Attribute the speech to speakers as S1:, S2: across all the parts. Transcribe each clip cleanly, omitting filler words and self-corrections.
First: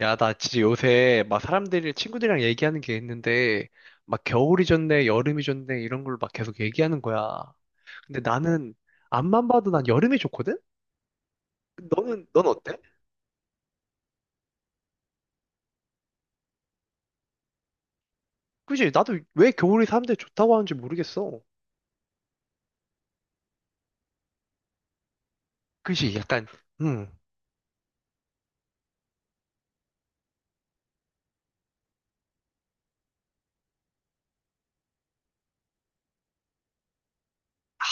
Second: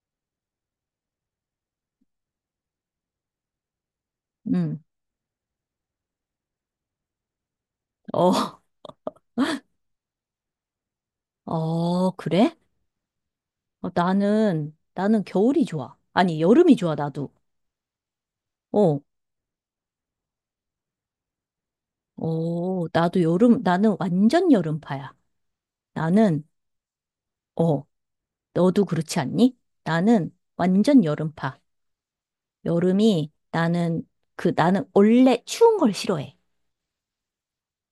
S1: 야, 나 진짜 요새 막 사람들이 친구들이랑 얘기하는 게 있는데 막 겨울이
S2: 음.
S1: 좋네, 여름이 좋네 이런 걸 막 계속 얘기하는 거야. 근데
S2: 어,
S1: 나는 앞만 봐도 난 여름이 좋거든?
S2: 어,
S1: 너는 넌
S2: 그래?
S1: 어때?
S2: 어, 나는 겨울이 좋아. 아니, 여름이 좋아, 나도.
S1: 그지?
S2: 어,
S1: 나도 왜 겨울이 사람들이 좋다고 하는지 모르겠어.
S2: 어, 나는 완전 여름파야.
S1: 그지?
S2: 나는,
S1: 약간 음.
S2: 어, 너도 그렇지 않니? 나는 완전 여름파. 여름이, 나는, 나는 원래 추운 걸 싫어해.
S1: 아,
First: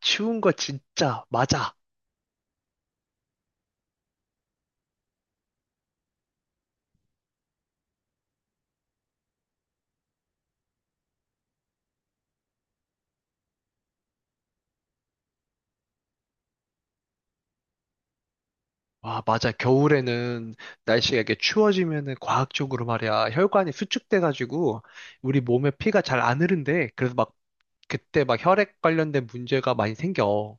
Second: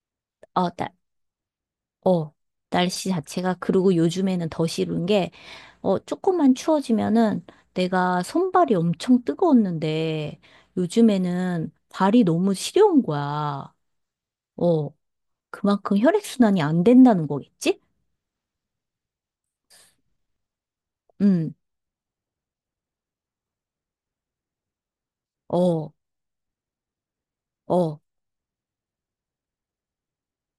S1: 추운 거
S2: 어, 나,
S1: 진짜 맞아.
S2: 어, 날씨 자체가, 그리고 요즘에는 더 싫은 게, 조금만 추워지면은 내가 손발이 엄청 뜨거웠는데, 요즘에는 발이 너무 시려운 거야. 어, 그만큼 혈액순환이 안 된다는 거겠지?
S1: 와, 맞아. 겨울에는 날씨가 이렇게
S2: 응,
S1: 추워지면은 과학적으로 말이야. 혈관이 수축돼가지고 우리 몸에
S2: 어,
S1: 피가 잘 안 흐른대. 그래서 막
S2: 어.
S1: 그때 막 혈액 관련된 문제가 많이 생겨.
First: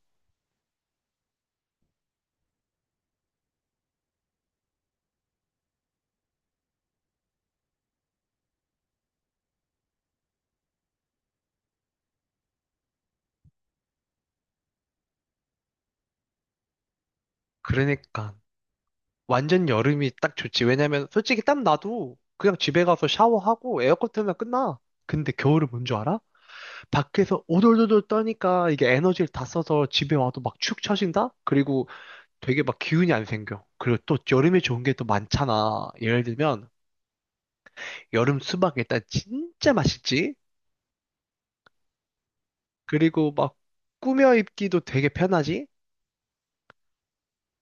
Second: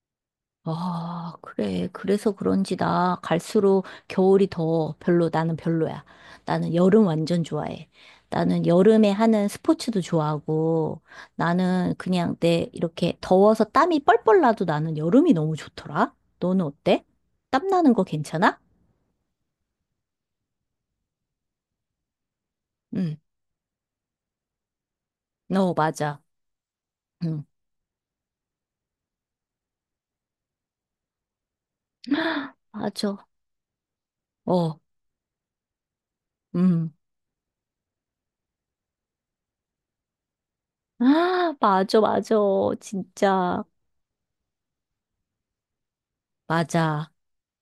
S2: 아, 그래. 그래서 그런지 나 갈수록 겨울이 더 별로, 나는 별로야. 나는 여름 완전 좋아해. 나는 여름에 하는 스포츠도 좋아하고, 나는 그냥 내 이렇게 더워서 땀이 뻘뻘 나도 나는 여름이 너무 좋더라. 너는 어때? 땀 나는 거
S1: 그러니까
S2: 괜찮아?
S1: 완전 여름이 딱 좋지. 왜냐면 솔직히 땀 나도 그냥 집에 가서
S2: 응.
S1: 샤워하고 에어컨 틀면 끝나. 근데 겨울은
S2: 어,
S1: 뭔 줄 알아?
S2: 맞아.
S1: 밖에서
S2: 응.
S1: 오돌오돌 떠니까 이게 에너지를 다 써서 집에 와도 막 축 처진다? 그리고 되게 막 기운이 안
S2: 맞아.
S1: 생겨. 그리고 또 여름에
S2: 어,
S1: 좋은 게 또 많잖아. 예를 들면
S2: 음.
S1: 여름 수박 일단 진짜 맛있지?
S2: 아, 맞아, 맞아.
S1: 그리고 막
S2: 진짜.
S1: 꾸며 입기도 되게 편하지?
S2: 맞아.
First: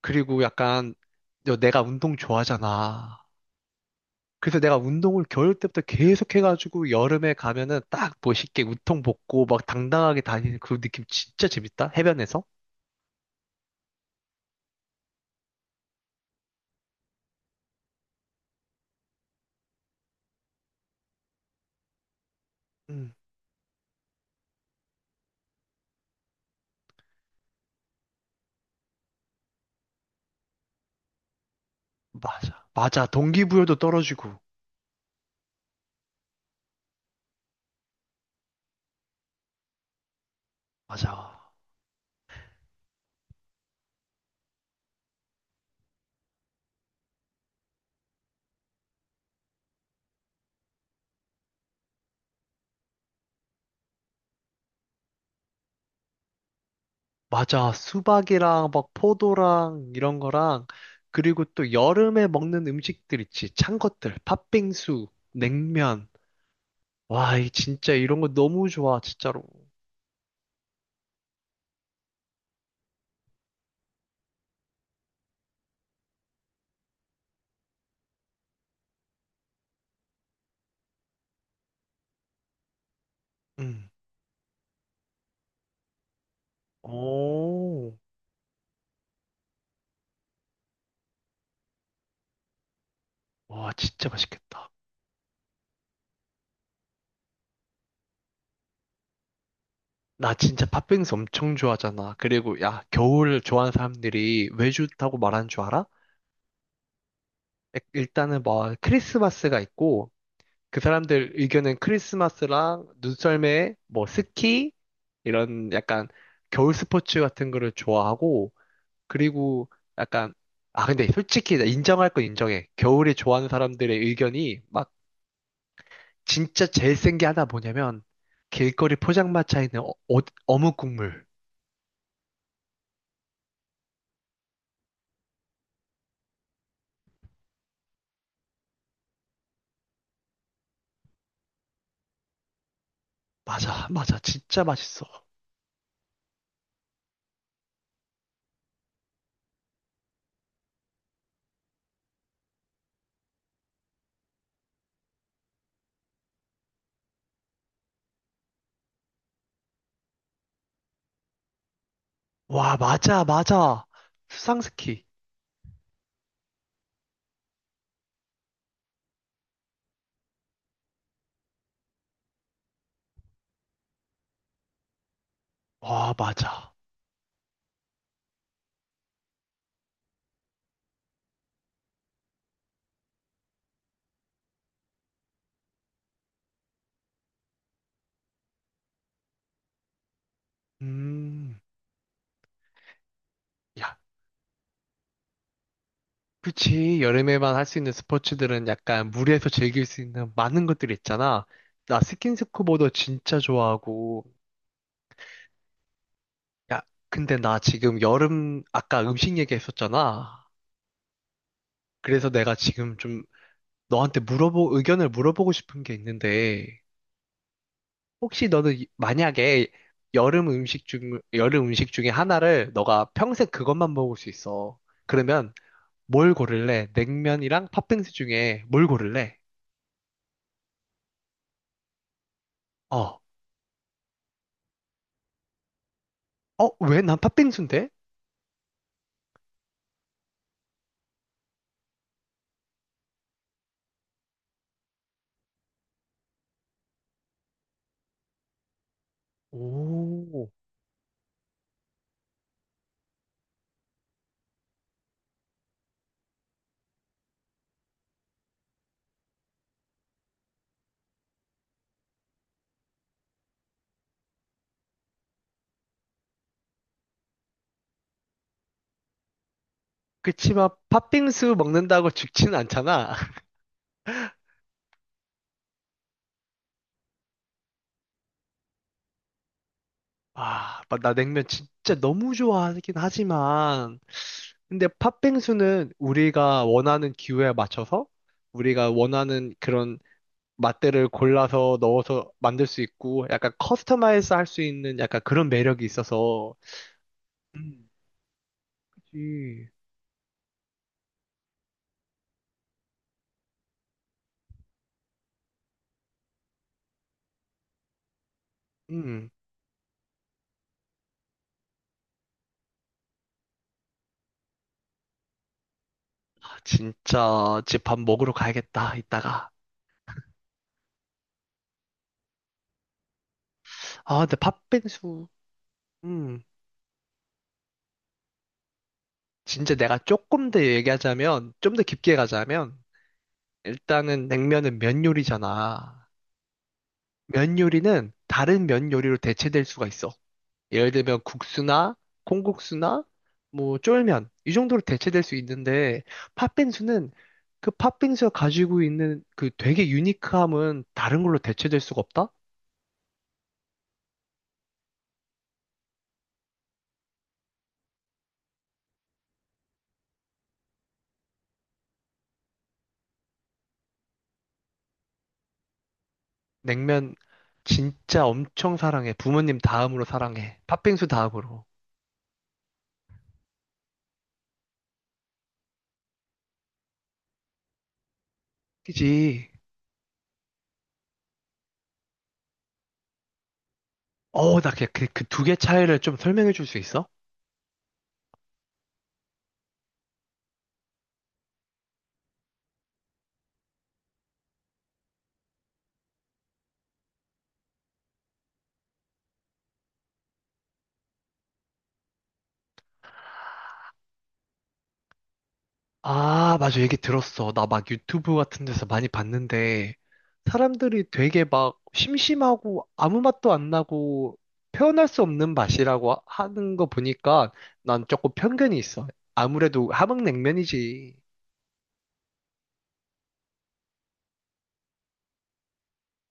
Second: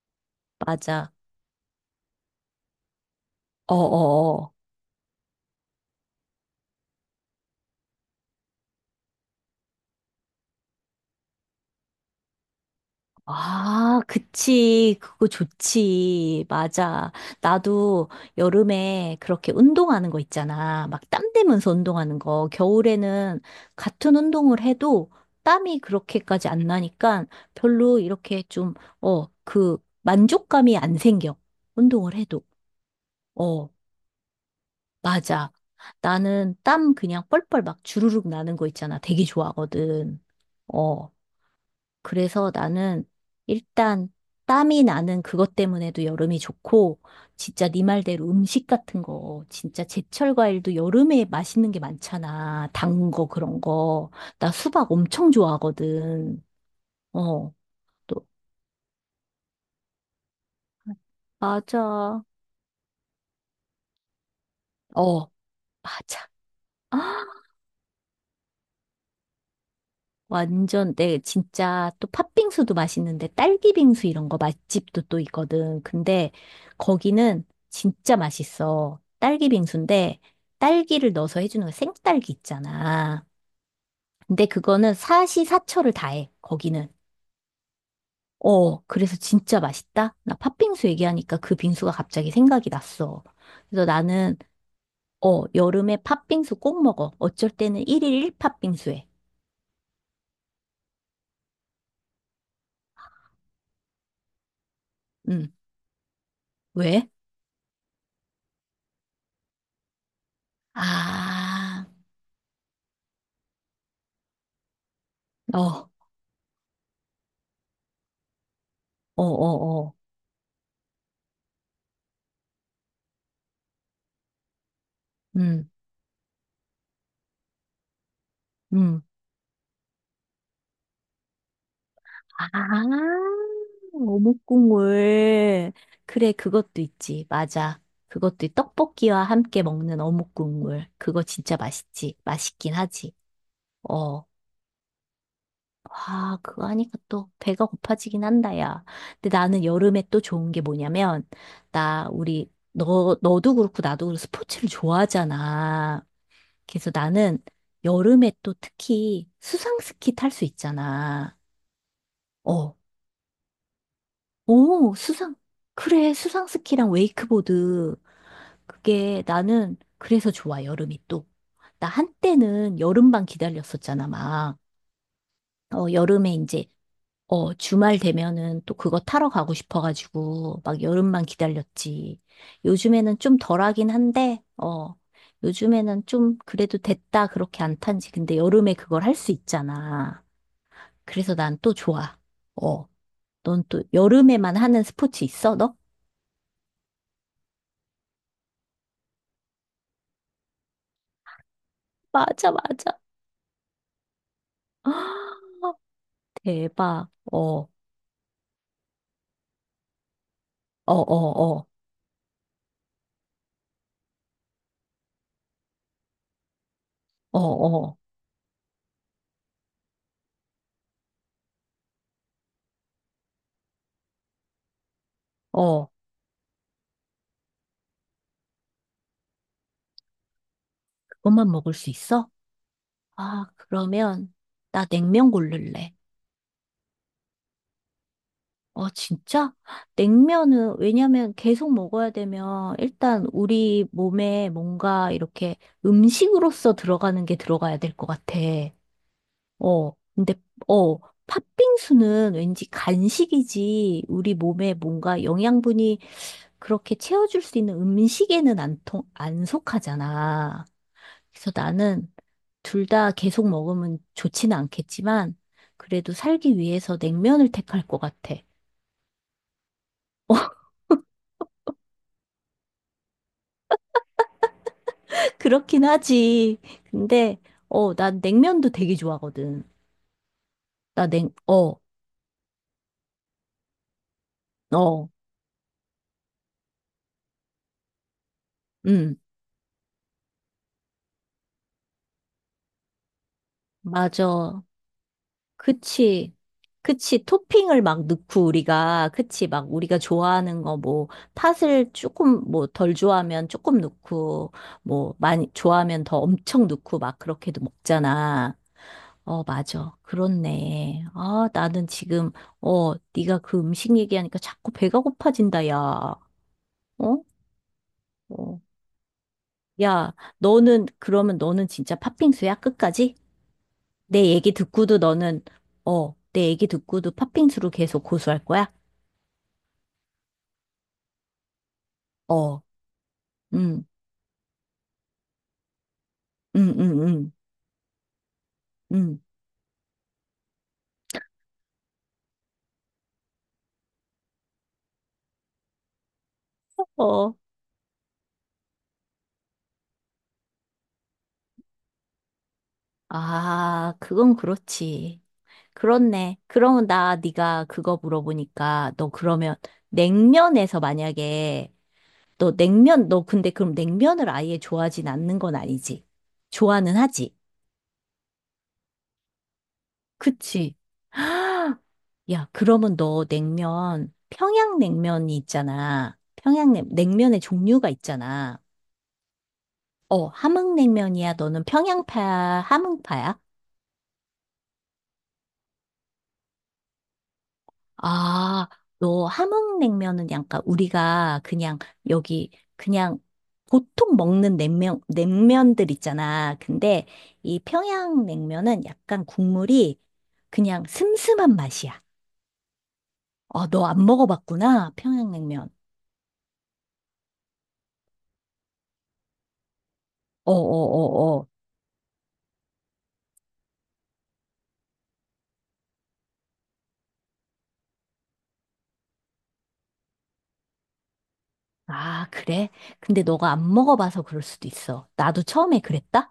S1: 그리고 약간
S2: 맞아.
S1: 내가 운동 좋아하잖아.
S2: 어어어.
S1: 그래서 내가 운동을 겨울 때부터 계속 해가지고 여름에 가면은 딱 멋있게 웃통 벗고 막 당당하게 다니는 그 느낌 진짜 재밌다. 해변에서.
S2: 아, 그치. 그거 좋지. 맞아. 나도 여름에 그렇게 운동하는 거 있잖아. 막 땀 대면서 운동하는 거.
S1: 음,
S2: 겨울에는 같은 운동을 해도 땀이 그렇게까지 안 나니까 별로 이렇게 좀, 어, 그 만족감이 안 생겨. 운동을 해도.
S1: 맞아. 맞아.
S2: 어,
S1: 동기부여도 떨어지고.
S2: 맞아. 나는 땀 그냥 뻘뻘 막 주르륵 나는 거 있잖아. 되게 좋아하거든. 어.
S1: 맞아.
S2: 그래서 나는 일단 땀이 나는 그것 때문에도 여름이 좋고, 진짜 네 말대로 음식 같은 거, 진짜 제철 과일도 여름에 맛있는 게 많잖아. 단 거, 그런 거. 나 수박 엄청 좋아하거든. 어,
S1: 맞아.
S2: 또,
S1: 수박이랑 막 포도랑 이런 거랑 그리고 또
S2: 맞아.
S1: 여름에 먹는 음식들 있지. 찬 것들. 팥빙수,
S2: 어,
S1: 냉면.
S2: 맞아.
S1: 와, 이 진짜 이런 거 너무 좋아. 진짜로.
S2: 완전 내 진짜 또 팥빙수도 맛있는데 딸기 빙수 이런 거 맛집도 또 있거든. 근데 거기는 진짜 맛있어. 딸기 빙수인데 딸기를 넣어서 해주는 거 생딸기 있잖아.
S1: 음.
S2: 근데 그거는 사시사철을 다해. 거기는.
S1: 오.
S2: 그래서 진짜 맛있다. 나 팥빙수 얘기하니까 그 빙수가 갑자기 생각이 났어.
S1: 와,
S2: 그래서
S1: 진짜
S2: 나는
S1: 맛있겠다.
S2: 여름에 팥빙수 꼭 먹어. 어쩔 때는 1일 1 팥빙수 해.
S1: 나 진짜 팥빙수 엄청 좋아하잖아. 그리고 야, 겨울 좋아하는 사람들이 왜 좋다고 말하는
S2: 응.
S1: 줄 알아?
S2: 왜?
S1: 일단은 뭐 크리스마스가 있고 그 사람들 의견은
S2: 아,
S1: 크리스마스랑 눈썰매, 뭐 스키 이런
S2: 어.
S1: 약간 겨울 스포츠 같은 거를 좋아하고 그리고
S2: 어어어.
S1: 약간 아 근데 솔직히 나 인정할 건 인정해. 겨울에 좋아하는 사람들의 의견이 막
S2: 음,
S1: 진짜 제일 센 게 하나 뭐냐면 길거리
S2: 음.
S1: 포장마차에 있는 어묵 국물.
S2: 아, 어묵국물. 그래, 그것도 있지. 맞아. 그것도 있- 떡볶이와 함께 먹는 어묵국물. 그거 진짜 맛있지. 맛있긴 하지.
S1: 맞아, 맞아.
S2: 어.
S1: 진짜 맛있어.
S2: 와, 그거 하니까 또 배가 고파지긴 한다, 야. 근데 나는 여름에 또 좋은 게 뭐냐면, 너도 그렇고 나도 그렇고 스포츠를 좋아하잖아. 그래서 나는 여름에 또 특히 수상스키 탈 수 있잖아. 어.
S1: 와, 맞아, 맞아.
S2: 오,
S1: 수상스키.
S2: 수상. 그래, 수상 스키랑 웨이크보드. 그게 나는 그래서 좋아, 여름이 또. 나 한때는 여름만 기다렸었잖아, 막. 어,
S1: 와,
S2: 여름에 이제,
S1: 맞아.
S2: 주말 되면은 또 그거 타러 가고 싶어가지고, 막 여름만 기다렸지. 요즘에는 좀 덜하긴 한데, 요즘에는 좀 그래도 됐다, 그렇게 안 탄지. 근데 여름에 그걸 할 수 있잖아. 그래서 난
S1: 음,
S2: 또 좋아. 어, 넌 또
S1: 야,
S2: 여름에만 하는 스포츠 있어, 너?
S1: 그치. 여름에만 할 수 있는 스포츠들은 약간 물에서 즐길 수 있는 많은 것들이 있잖아. 나
S2: 맞아,
S1: 스킨스쿠버도
S2: 맞아.
S1: 진짜 좋아하고.
S2: 아,
S1: 야,
S2: 대박.
S1: 근데
S2: 어,
S1: 나
S2: 어,
S1: 지금 여름, 아까 음식 얘기했었잖아.
S2: 어, 어,
S1: 그래서 내가 지금 좀 너한테 의견을 물어보고 싶은 게 있는데,
S2: 어, 어,
S1: 혹시 너는 만약에 여름 음식 중에 하나를 너가 평생 그것만 먹을 수 있어. 그러면
S2: 어.
S1: 뭘 고를래? 냉면이랑 팥빙수 중에 뭘 고를래?
S2: 그것만 먹을 수 있어?
S1: 어.
S2: 아, 그러면 나 냉면 고를래.
S1: 어, 왜 난 팥빙수인데?
S2: 어, 진짜? 냉면은 왜냐면 계속 먹어야 되면 일단 우리 몸에 뭔가 이렇게 음식으로서 들어가는 게 들어가야 될 것 같아. 근데,
S1: 오.
S2: 어, 팥빙수는 왠지 간식이지, 우리 몸에 뭔가 영양분이 그렇게 채워줄 수 있는 음식에는 안 속하잖아. 그래서 나는 둘 다 계속 먹으면 좋지는 않겠지만, 그래도 살기 위해서 냉면을 택할 것 같아.
S1: 그치만 팥빙수 먹는다고 죽지는 않잖아.
S2: 그렇긴 하지. 근데, 난 냉면도 되게 좋아하거든.
S1: 아,
S2: 나
S1: 나
S2: 냉,
S1: 냉면
S2: 어,
S1: 진짜 너무 좋아하긴 하지만. 근데
S2: 어,
S1: 팥빙수는 우리가 원하는 기호에 맞춰서 우리가
S2: 음,
S1: 원하는 그런 맛들을 골라서 넣어서 만들 수 있고 약간 커스터마이즈 할 수
S2: 맞아.
S1: 있는 약간 그런 매력이
S2: 그치.
S1: 있어서.
S2: 그치. 토핑을
S1: 음,
S2: 막 넣고 우리가, 그치.
S1: 그치.
S2: 막 우리가 좋아하는 거 뭐, 팥을 조금 뭐 덜 좋아하면 조금 넣고, 뭐 많이 좋아하면 더 엄청 넣고 막 그렇게도 먹잖아.
S1: 음.
S2: 어, 맞아. 그렇네. 아, 나는 지금, 네가 그 음식 얘기하니까 자꾸 배가 고파진다, 야. 어?
S1: 진짜 집 밥 먹으러
S2: 어.
S1: 가야겠다, 이따가.
S2: 야, 그러면 너는 진짜 팥빙수야? 끝까지?
S1: 아,
S2: 내
S1: 근데
S2: 얘기 듣고도
S1: 팥빙수.
S2: 너는,
S1: 음,
S2: 내 얘기 듣고도 팥빙수로 계속 고수할 거야?
S1: 진짜 내가 조금 더 얘기하자면, 좀 더 깊게
S2: 어,
S1: 가자면,
S2: 음,
S1: 일단은 냉면은 면 요리잖아.
S2: 음, 음, 음,
S1: 면 요리는 다른 면 요리로
S2: 음.
S1: 대체될 수가 있어. 예를 들면 국수나 콩국수나 뭐 쫄면 이 정도로 대체될 수 있는데 팥빙수는
S2: 어,
S1: 그 팥빙수가 가지고 있는 그 되게 유니크함은 다른 걸로 대체될 수가 없다?
S2: 아, 그건 그렇지. 그렇네. 그러면 나 네가 그거 물어보니까 너 그러면 냉면에서 만약에 너 냉면 너 근데 그럼 냉면을 아예 좋아하진 않는 건 아니지? 좋아는
S1: 냉면
S2: 하지.
S1: 진짜 엄청 사랑해. 부모님 다음으로 사랑해.
S2: 그치?
S1: 팥빙수 다음으로.
S2: 야, 그러면 너 냉면 평양냉면이 있잖아. 평양냉 냉면의 종류가 있잖아.
S1: 그지?
S2: 함흥냉면이야. 너는 평양파야, 함흥파야?
S1: 어, 나 그 두 개 차이를 좀 설명해 줄 수 있어?
S2: 아, 너 함흥냉면은 약간 우리가 그냥 여기 그냥 보통 먹는 냉면, 냉면들 있잖아. 근데 이 평양냉면은 약간 국물이 그냥 슴슴한 맛이야. 너 안 먹어봤구나. 평양냉면.
S1: 아, 맞아. 얘기 들었어. 나 막 유튜브 같은 데서 많이 봤는데,
S2: 어, 어,
S1: 사람들이
S2: 어,
S1: 되게
S2: 어.
S1: 막 심심하고 아무 맛도 안 나고 표현할 수 없는 맛이라고 하는 거 보니까 난 조금 편견이 있어. 아무래도 함흥냉면이지.
S2: 아, 그래? 근데 너가 안 먹어봐서 그럴 수도 있어. 나도 처음에 그랬다?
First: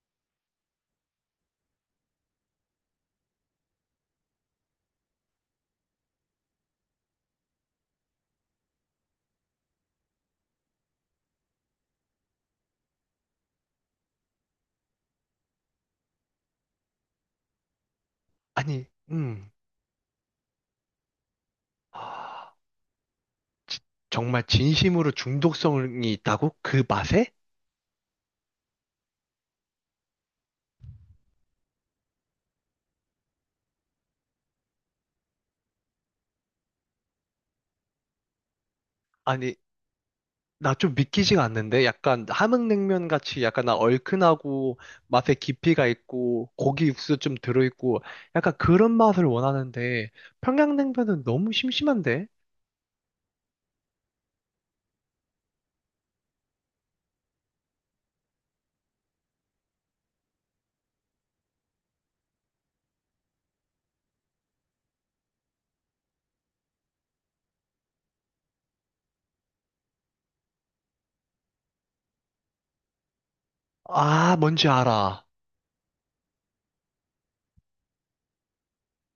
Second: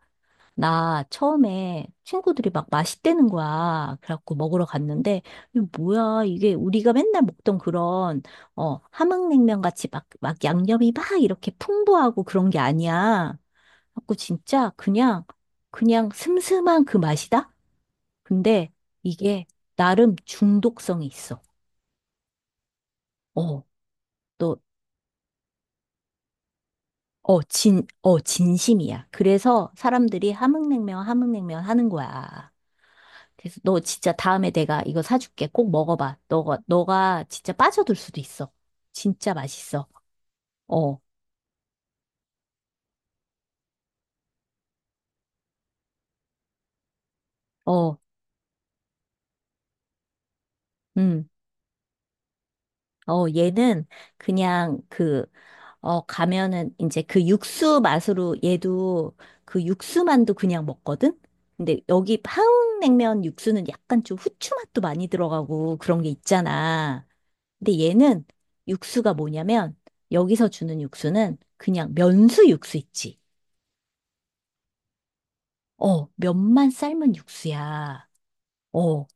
S2: 나 처음에 친구들이 막 맛있대는 거야. 그래갖고 먹으러 갔는데, 이게 뭐야, 이게 우리가 맨날 먹던 그런, 함흥냉면 같이 막 양념이 막 이렇게 풍부하고 그런 게 아니야. 그래갖고 진짜 그냥, 그냥 슴슴한 그 맛이다? 근데
S1: 아니,
S2: 이게
S1: 음.
S2: 나름 중독성이 있어. 어,
S1: 지- 정말
S2: 또,
S1: 진심으로 중독성이 있다고? 그 맛에?
S2: 어, 진, 어, 진심이야. 그래서 사람들이 함흥냉면, 함흥냉면 하는 거야. 그래서 너 진짜 다음에 내가 이거 사줄게. 꼭 먹어봐. 너가 진짜 빠져들 수도 있어. 진짜
S1: 아니,
S2: 맛있어.
S1: 나 좀
S2: 어,
S1: 믿기지가 않는데? 약간 함흥냉면 같이 약간 나 얼큰하고 맛에 깊이가 있고 고기 육수 좀 들어있고
S2: 어,
S1: 약간 그런 맛을 원하는데 평양냉면은
S2: 음,
S1: 너무 심심한데?
S2: 어, 얘는 그냥 그, 가면은 이제 그 육수 맛으로 얘도 그 육수만도 그냥 먹거든? 근데 여기 한국냉면 육수는 약간 좀 후추 맛도 많이 들어가고 그런 게 있잖아. 근데 얘는 육수가 뭐냐면 여기서 주는 육수는 그냥 면수 육수 있지.
S1: 아, 뭔지 알아.
S2: 면만 삶은 육수야. 어,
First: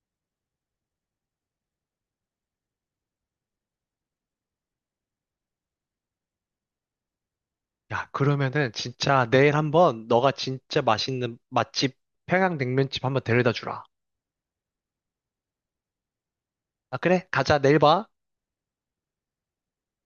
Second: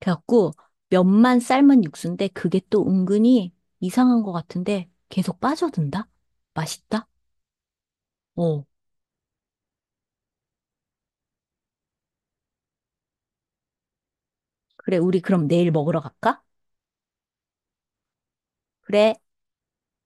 S2: 그래갖고 면만 삶은 육수인데 그게 또 은근히 이상한 것 같은데 계속 빠져든다? 맛있다?
S1: 야,
S2: 어,
S1: 그러면은 진짜 내일 한번 너가 진짜 맛있는 맛집 평양냉면집 한번 데려다 주라.
S2: 그래, 우리 그럼 내일 먹으러 갈까?
S1: 아, 그래? 가자. 내일 봐.
S2: 그래.